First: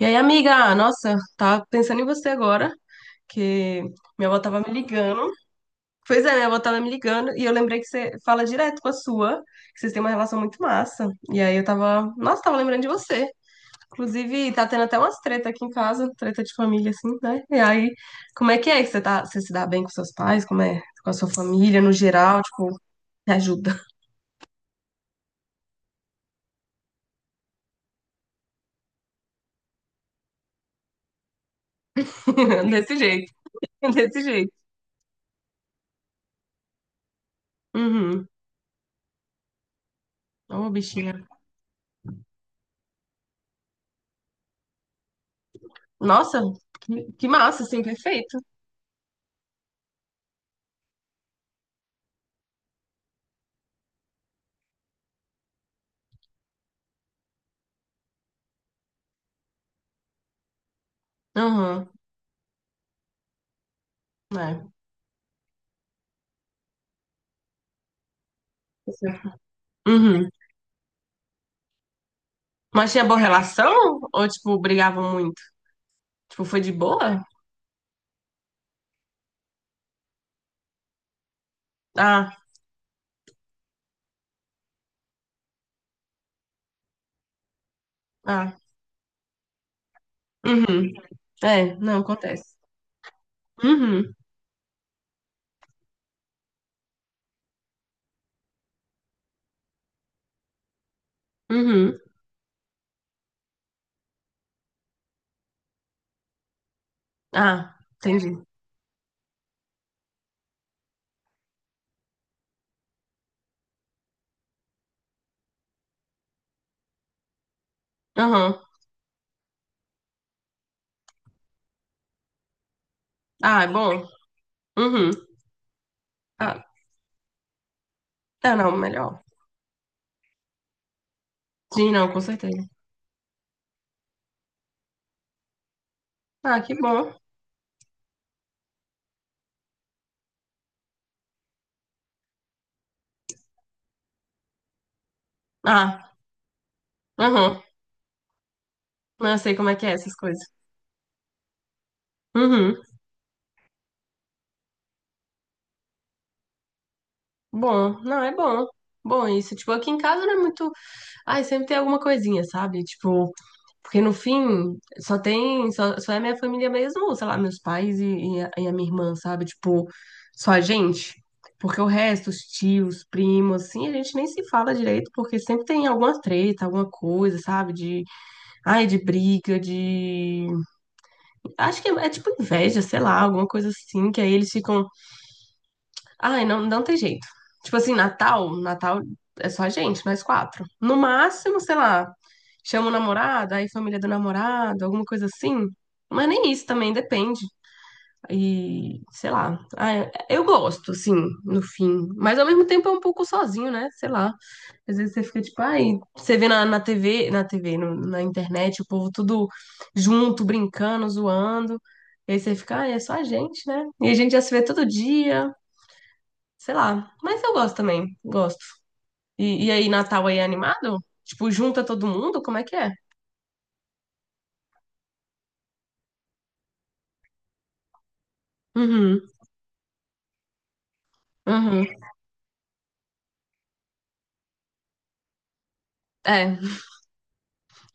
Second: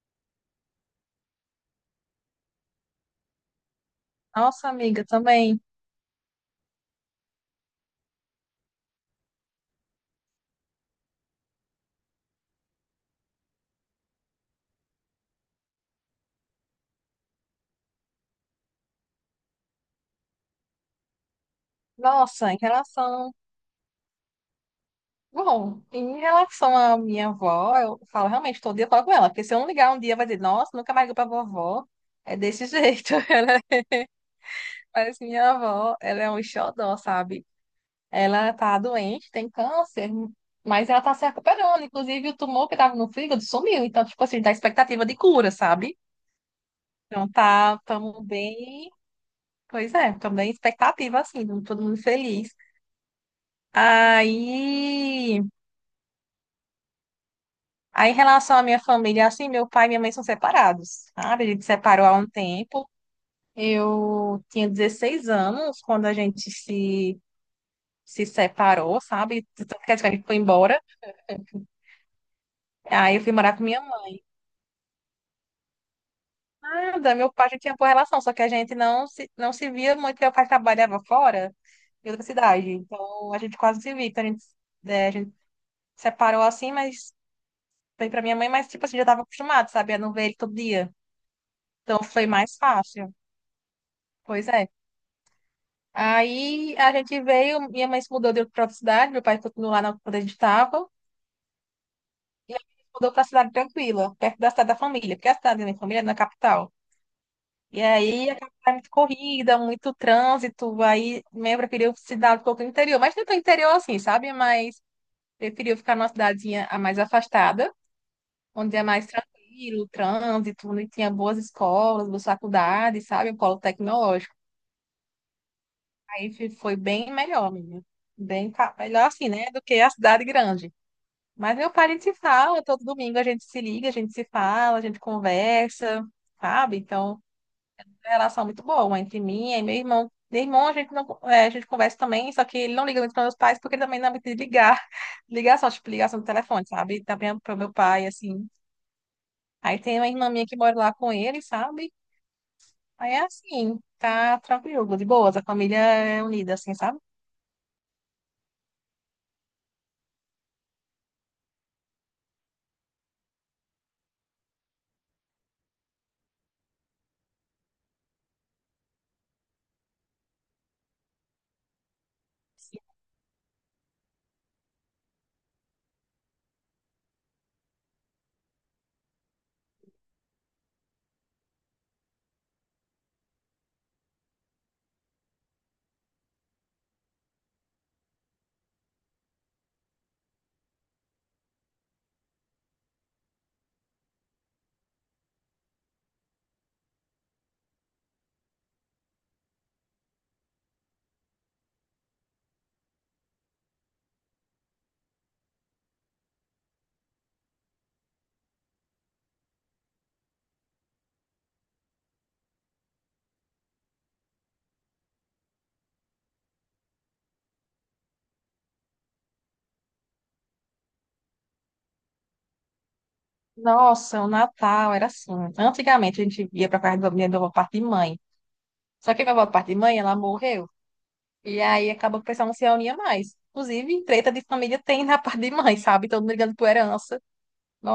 E aí, amiga, nossa, tava pensando em você agora, que minha avó tava Nossa, me amiga, ligando. também. Pois é, minha avó tava me ligando e eu lembrei que você fala direto com a sua, que vocês têm uma relação muito massa. E aí eu tava, nossa, tava lembrando de você. Inclusive, tá tendo até umas treta aqui em casa, treta de família, assim, né? E aí, como é que você tá, você se dá bem com seus pais? Como é com a sua família no geral? Nossa, em Tipo, relação. me ajuda. Bom, em relação à minha avó, eu falo realmente todo dia eu falo com ela, porque se eu não ligar um dia, vai dizer, nossa, nunca mais ligou pra vovó. É desse Desse jeito. jeito, Ela... desse jeito. Mas minha avó, ela é um xodó, sabe? Uhum. Ela tá doente, tem câncer, Ô, mas ela tá bichinha. se recuperando. Inclusive, o tumor que tava no fígado sumiu. Então, tipo assim, dá expectativa de cura, sabe? Nossa, que Então, massa, tá, assim, tamo perfeito. bem. Pois é, também expectativa, assim, todo mundo feliz. Aí. Aí, em relação à minha família, assim, meu pai e minha mãe são separados, sabe? A gente Uhum. separou há um tempo. Eu Né. tinha 16 anos quando a gente se separou, sabe? Quer dizer, a gente Uhum. foi embora. Mas tinha Aí boa eu fui morar com minha relação? mãe. Ou, tipo, brigavam muito? Tipo, foi de Nada, boa? meu pai já tinha boa relação, só que a gente não se via muito, porque meu pai trabalhava fora, em outra Ah, cidade. Então, a gente quase se via. Então, a gente separou assim, mas foi pra minha mãe, ah. mas, tipo assim, já tava acostumado, sabe? A não ver ele todo Uhum. dia. É, não, Então, foi acontece. mais fácil. Uhum. Pois é. Aí a gente veio, minha mãe se mudou de outra cidade, meu pai continuou lá onde a gente estava, Uhum. e a gente se mudou para a cidade tranquila, perto da cidade da família, porque a cidade da minha família é na capital. Ah, E aí entendi. a capital é muito corrida, muito trânsito, aí minha mãe preferiu cidade um pouco no interior, mas não tão interior assim, sabe? Mas preferiu ficar numa cidadezinha a mais afastada, Uhum. onde é mais tranquilo, o trânsito, onde tinha boas escolas, boas faculdades, sabe? O polo Ah, é bom. tecnológico. Uhum. Aí Ah, foi bem melhor, menina. Bem, é, não, melhor melhor. assim, né? Do que a cidade grande. Mas meu pai, a Sim, gente não, se com fala, certeza. todo domingo a gente se liga, a gente se fala, a gente conversa, Ah, que sabe? bom. Então, é uma relação muito boa entre mim e meu irmão. Meu irmão, a gente não, é, a gente conversa também, só que ele não liga muito para meus pais, porque ele também não é muito de ligar. Ligação, tipo, Ah, ligação do telefone, sabe? Também para uhum. meu pai, assim. Não, eu sei como é Aí que é tem uma essas irmã minha coisas. que mora lá com ele, sabe? Uhum. Aí é assim, tá tranquilo, de boas, a família é unida, assim, sabe? Bom, não, é bom. Bom, isso, tipo, aqui em casa não é muito. Ai, sempre tem alguma coisinha, sabe? Tipo, porque no fim, só é minha família mesmo, sei lá, meus pais e a minha irmã, sabe? Tipo, só a gente. Porque o resto, os tios, primos, assim, a gente nem se fala direito, porque sempre tem alguma treta, alguma coisa, sabe? De, ai, de briga, de... Acho que é tipo inveja, sei lá, alguma coisa assim, que aí eles ficam. Ai, não, não tem jeito. Tipo assim, Natal, Natal é só a gente, nós quatro. No máximo, sei lá, chama o namorado, aí família do namorado, alguma coisa assim. Mas nem isso também depende. E, sei lá. Ai, eu gosto, assim, no fim. Mas ao mesmo tempo é um pouco sozinho, né? Sei lá. Às vezes você fica tipo, ai, você vê na TV, na TV, na internet, o povo tudo junto, brincando, zoando. E aí você fica, ai, é só a gente, né? E a gente já se vê todo dia. Sei lá. Mas eu gosto também. Gosto. E aí, Natal aí é animado? Tipo, junta todo mundo? Como é que é? Nossa, o Natal era assim. Antigamente a gente ia para casa da minha avó parte de mãe. Só que a Uhum. minha avó parte de mãe, ela morreu. E Uhum. aí acabou que o pessoal não se reunia mais. Inclusive, treta de família tem na parte de mãe, sabe? Todo mundo ligando É. por herança.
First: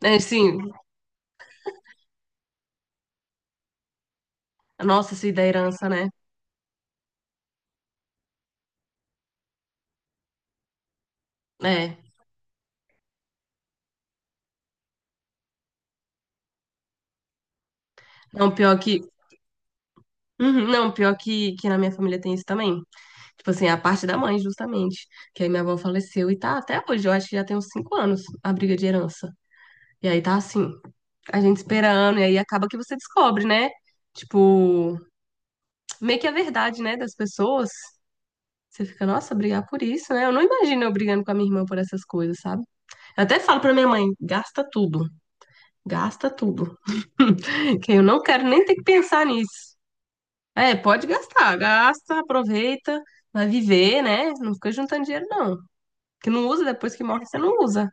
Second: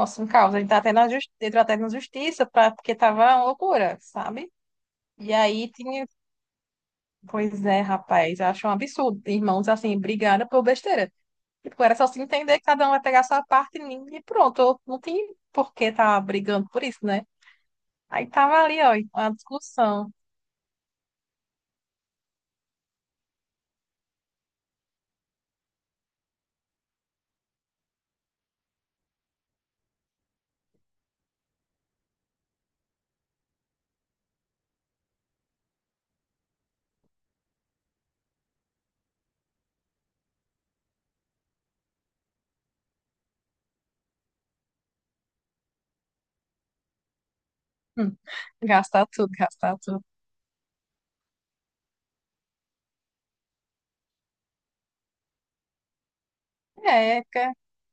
É, um caos. A gente sim. tá até na justi... entrou até na justiça pra... porque tava uma loucura, sabe? Nossa, isso aí E da aí herança, tinha. né? Pois é, rapaz, eu acho um absurdo. Irmãos assim, brigando por besteira. Tipo, era É. só se entender que cada um vai pegar a sua parte e pronto. Não tem por que tá brigando por isso, né? Aí Não, tava pior ali, ó, que. uma discussão. Uhum, não, pior que na minha família tem isso também. Tipo assim, a parte da mãe, justamente. Que aí minha avó faleceu e tá até hoje. Eu acho que já tem uns 5 anos a briga de herança. E aí tá assim, a gente esperando. E aí acaba que você descobre, né? Tipo, meio que a verdade, né, das pessoas. Você fica, nossa, brigar por isso, né? Eu não imagino eu brigando com a minha irmã por essas coisas, sabe? Eu até falo pra minha mãe, gasta tudo, gasta tudo. Que eu Hum, não quero nem ter que gastar pensar tudo, nisso. gastar tudo. É, pode gastar, gasta, aproveita, vai viver, né? Não fica juntando dinheiro, não. Que não usa, depois que É, morre, você não usa.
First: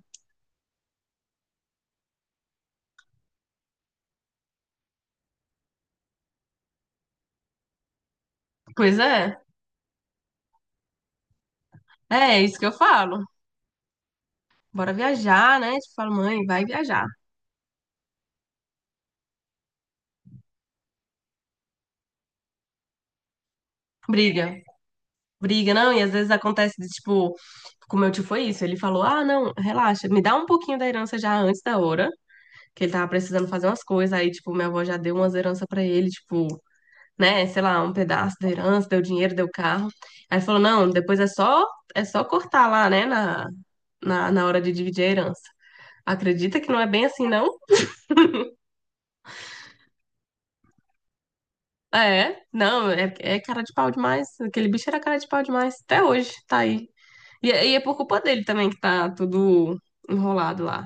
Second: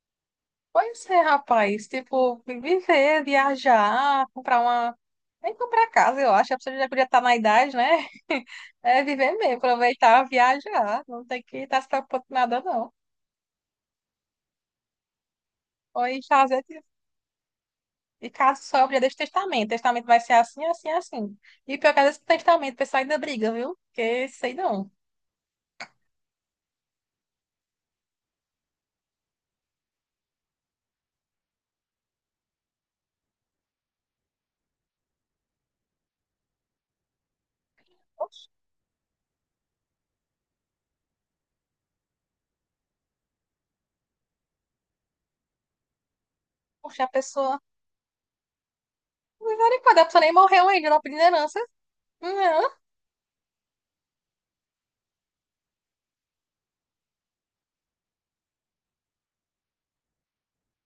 pois é, rapaz. Tipo, viver, viajar, comprar uma. Nem comprar casa, eu acho. A pessoa já podia estar na idade, né? Pois É viver é, mesmo, aproveitar, viajar. Não tem que estar se preocupando com é isso nada, que eu não. falo. Bora viajar, né? Tipo, Ou falo, ir mãe, fazer. vai Tipo, viajar. e caso sobre, deixa o testamento. Testamento vai ser assim, assim, assim. E pior que às vezes com testamento, o pessoal ainda briga, viu? Porque sei Briga. não. Briga, não, e às vezes acontece de, tipo, com meu tio foi isso, ele falou, ah, não, relaxa, me dá um pouquinho da herança já antes da hora, que ele tava precisando fazer umas coisas, aí, tipo, minha avó já deu umas heranças pra ele, tipo, né, sei lá, um pedaço da herança, deu dinheiro, deu carro, aí falou, não, depois é só cortar lá, né, na hora de dividir a herança. Acredita que não é Poxa, bem a assim, não? pessoa. Misericórdia, a pessoa nem morreu ainda, não pediu herança. É, Não. não, é cara de pau demais, aquele bicho era cara de pau demais, até hoje, tá aí. E é por culpa dele também que tá tudo enrolado lá.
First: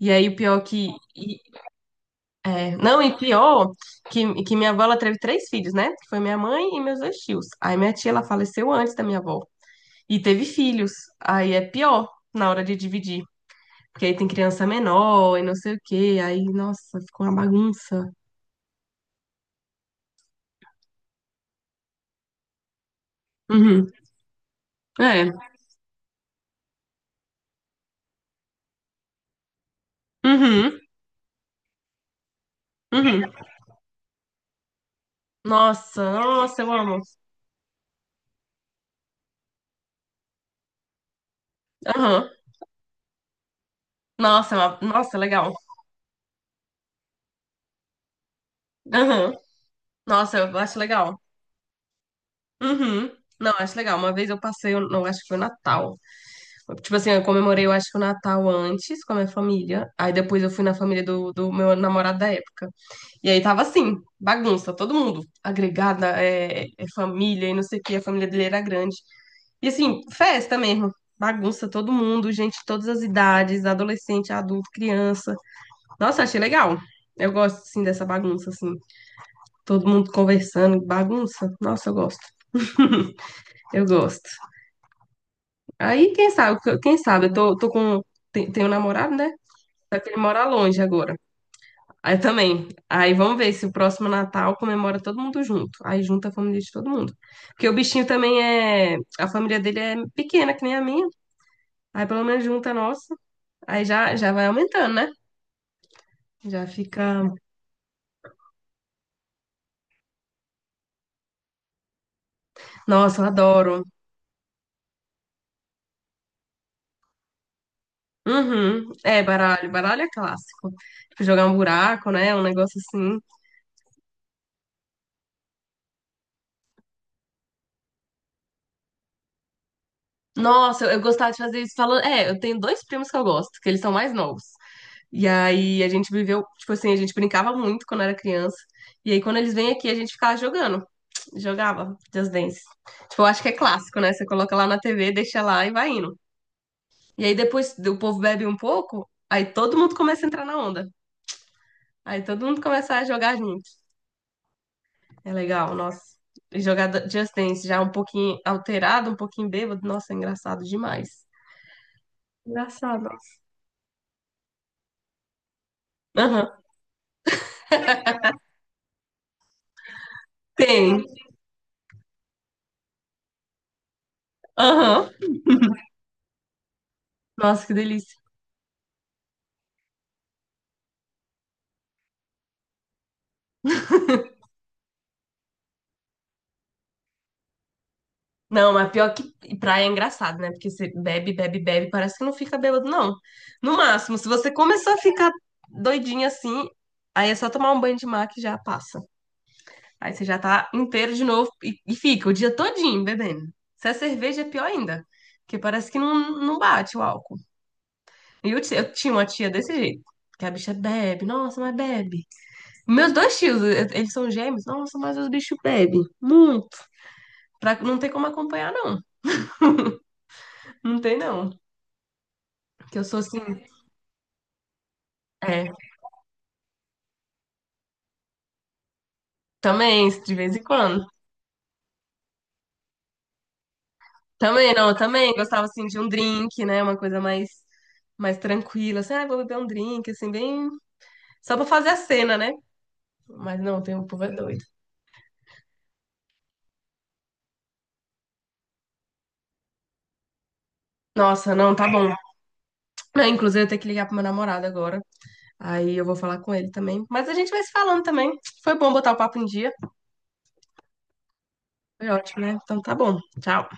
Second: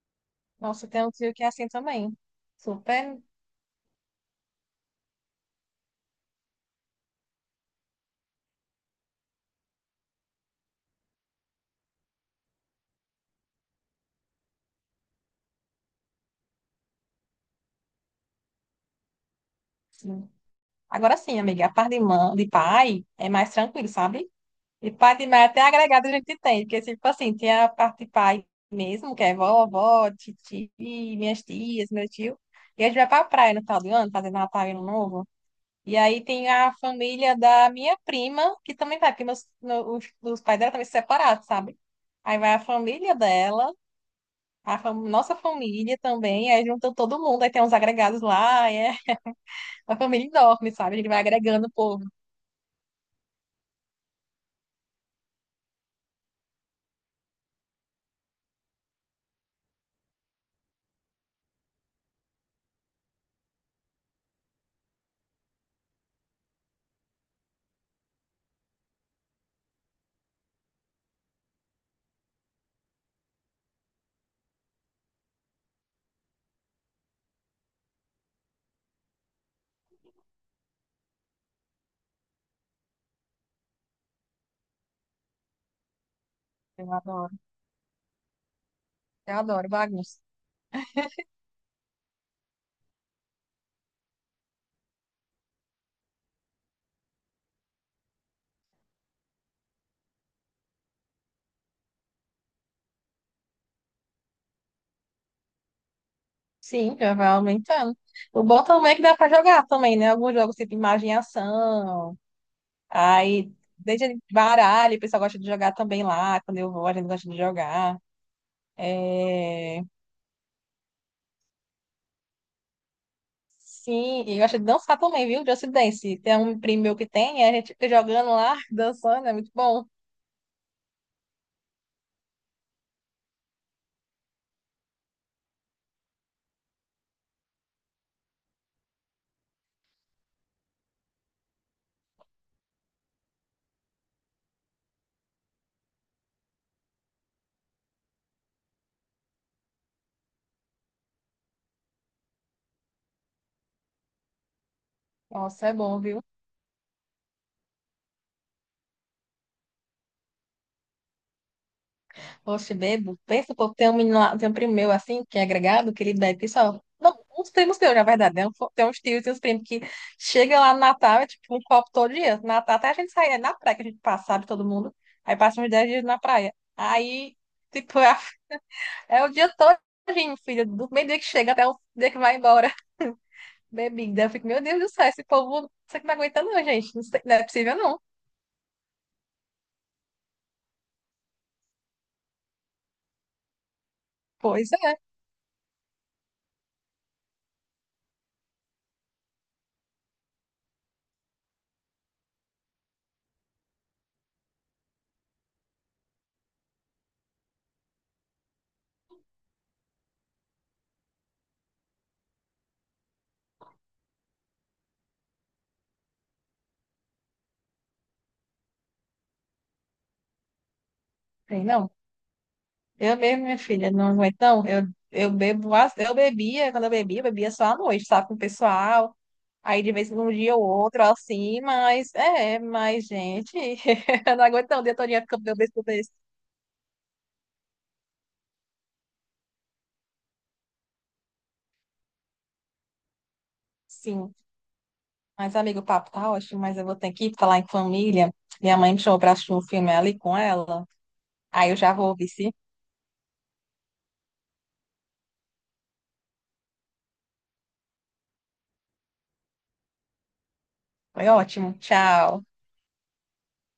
E aí, o pior Nossa, que. tem um tio e- que é assim também. É, não, e Super. pior que minha avó ela teve três filhos, né? Que foi minha mãe e meus dois tios. Aí minha tia ela faleceu antes da minha avó. E teve filhos. Aí é pior na hora de dividir. Porque aí tem criança menor e não sei o quê. Aí, nossa, ficou uma bagunça. Sim. Agora sim, amiga, a parte de, mãe, de pai é mais tranquilo, Uhum. sabe? E pai de É. mãe até agregado a gente tem, porque tipo assim, tem a parte de pai mesmo, que é vovó, titi, Uhum. minhas tias, meu tio. E a gente vai pra Uhum. praia no final do ano, fazer Natal e Ano Novo. E Nossa, aí tem nossa, eu a amo. família da minha prima, que também vai, porque os pais dela também se separaram, sabe? Aham. Aí vai a família dela. Nossa, é nossa, Nossa legal. família também, aí junta todo mundo, aí tem uns agregados lá, aí é Aham. uma família Nossa, eu enorme, acho sabe? A gente legal. vai agregando o povo. Uhum. Não, acho legal. Uma vez eu passei, eu não acho que foi o Natal. Tipo assim, eu comemorei, eu acho que o Natal antes com a minha família. Aí depois eu fui na família do meu namorado da época. E aí tava assim, bagunça, todo mundo. Agregada, é família e não sei o que, a família dele era grande. E assim, festa mesmo. Bagunça, todo mundo, gente de todas as idades, adolescente, adulto, criança. Nossa, achei legal. Eu gosto, assim, dessa bagunça, assim. Todo mundo conversando, bagunça. Nossa, eu gosto. Eu gosto. Aí, Eu quem sabe, eu adoro, tô com. Tenho um namorado, né? eu adoro Só que ele bagunça. mora longe agora. Aí também. Aí vamos ver se o próximo Natal comemora todo mundo junto. Aí junta a família de todo mundo. Porque o bichinho também é. A família dele é pequena, que nem a minha. Aí pelo menos junta a nossa. Aí já, já vai aumentando, né? Já Sim, já vai fica. aumentando. O bom também é que dá pra jogar também, né? Alguns jogos tipo imagem e ação, Nossa, eu aí adoro. desde baralho, o pessoal gosta de jogar também lá, quando eu vou, a gente gosta de jogar. Uhum. É, baralho. É... Baralho é clássico. Tipo, jogar um buraco, né? Um negócio assim. Sim, e eu gosta de dançar também, viu? Just Dance. Tem um primo meu que tem, a gente fica jogando lá, dançando, é muito bom. Nossa, eu gostava de fazer isso falando. É, eu tenho dois primos que eu gosto, que eles são mais novos. E aí a gente viveu, tipo assim, a gente brincava muito quando era criança. E aí quando eles vêm aqui, a gente ficava jogando, jogava Just Dance. Tipo, eu acho que é clássico, né? Você coloca lá na TV, deixa lá e vai indo. E aí depois o povo bebe um pouco, aí todo mundo começa a entrar na onda. Aí todo mundo começa a jogar junto. É Nossa, é legal, bom, nossa. viu? E jogar Just Dance já um pouquinho alterado, um pouquinho bêbado, nossa, é engraçado demais. Poxa, Engraçado. bebo. Pensa, pô, tem um menino lá, tem um primo meu assim, que é agregado, que ele bebe Aham, que só. Não, uns primos teus, na verdade, né? Tem uns tios e uns primos que chega lá no tem. Natal, é tipo um copo todo dia. No Natal até a gente sai, é na praia que a gente passa, sabe, todo mundo. Aham. Aí passa uns 10 dias na praia. Aí, Nossa, que tipo, delícia. é, é o dia todinho, filho, do meio dia que chega até o dia que vai embora. Bebida. Eu fico, meu Deus do céu, esse povo, isso aqui não aguenta não, gente. Não sei, não é possível não. Não, mas pior que praia é engraçado, né? Porque você bebe, bebe, bebe, parece que não fica bêbado, não. No máximo, se você Pois é. começar a ficar doidinha assim, aí é só tomar um banho de mar que já passa. Aí você já tá inteiro de novo e fica o dia todinho bebendo. Se é cerveja, é pior ainda. Porque parece que não, não bate o álcool. E eu tinha uma tia desse jeito. Que a bicha bebe, nossa, mas bebe. Meus dois tios, eles são gêmeos, nossa, mas os bichos bebem muito. Pra, não tem como acompanhar, não. Não tem, não. Tem Não. Que eu Eu sou assim. mesmo, minha filha, não é tão. Eu bebo, É, eu bebia, quando eu bebia só à noite, sabe, com o pessoal. Aí de também, vez em um de vez dia em ou outro, quando. assim, mas é, mas, gente, eu não aguento Também, não, o não, dia eu todo dia também ficando gostava, bebendo assim, tudo de um isso. drink, né? Uma coisa mais tranquila, assim, ah, vou beber um drink, assim, bem... Só pra fazer a cena, né? Mas não, tem o povo é Sim. doido. Mas, amigo, o papo tá ótimo, mas eu vou ter que ir falar em família. Minha mãe me chamou pra assistir um filme ali com ela. Nossa, Aí não, eu tá já bom. vou, vice. Não, inclusive, eu tenho que ligar pro meu namorado agora. Aí eu vou falar com ele também. Mas a gente vai se falando também. Foi bom botar o papo em dia. Foi ótimo. Foi ótimo, Tchau. né? Então tá bom. Tchau.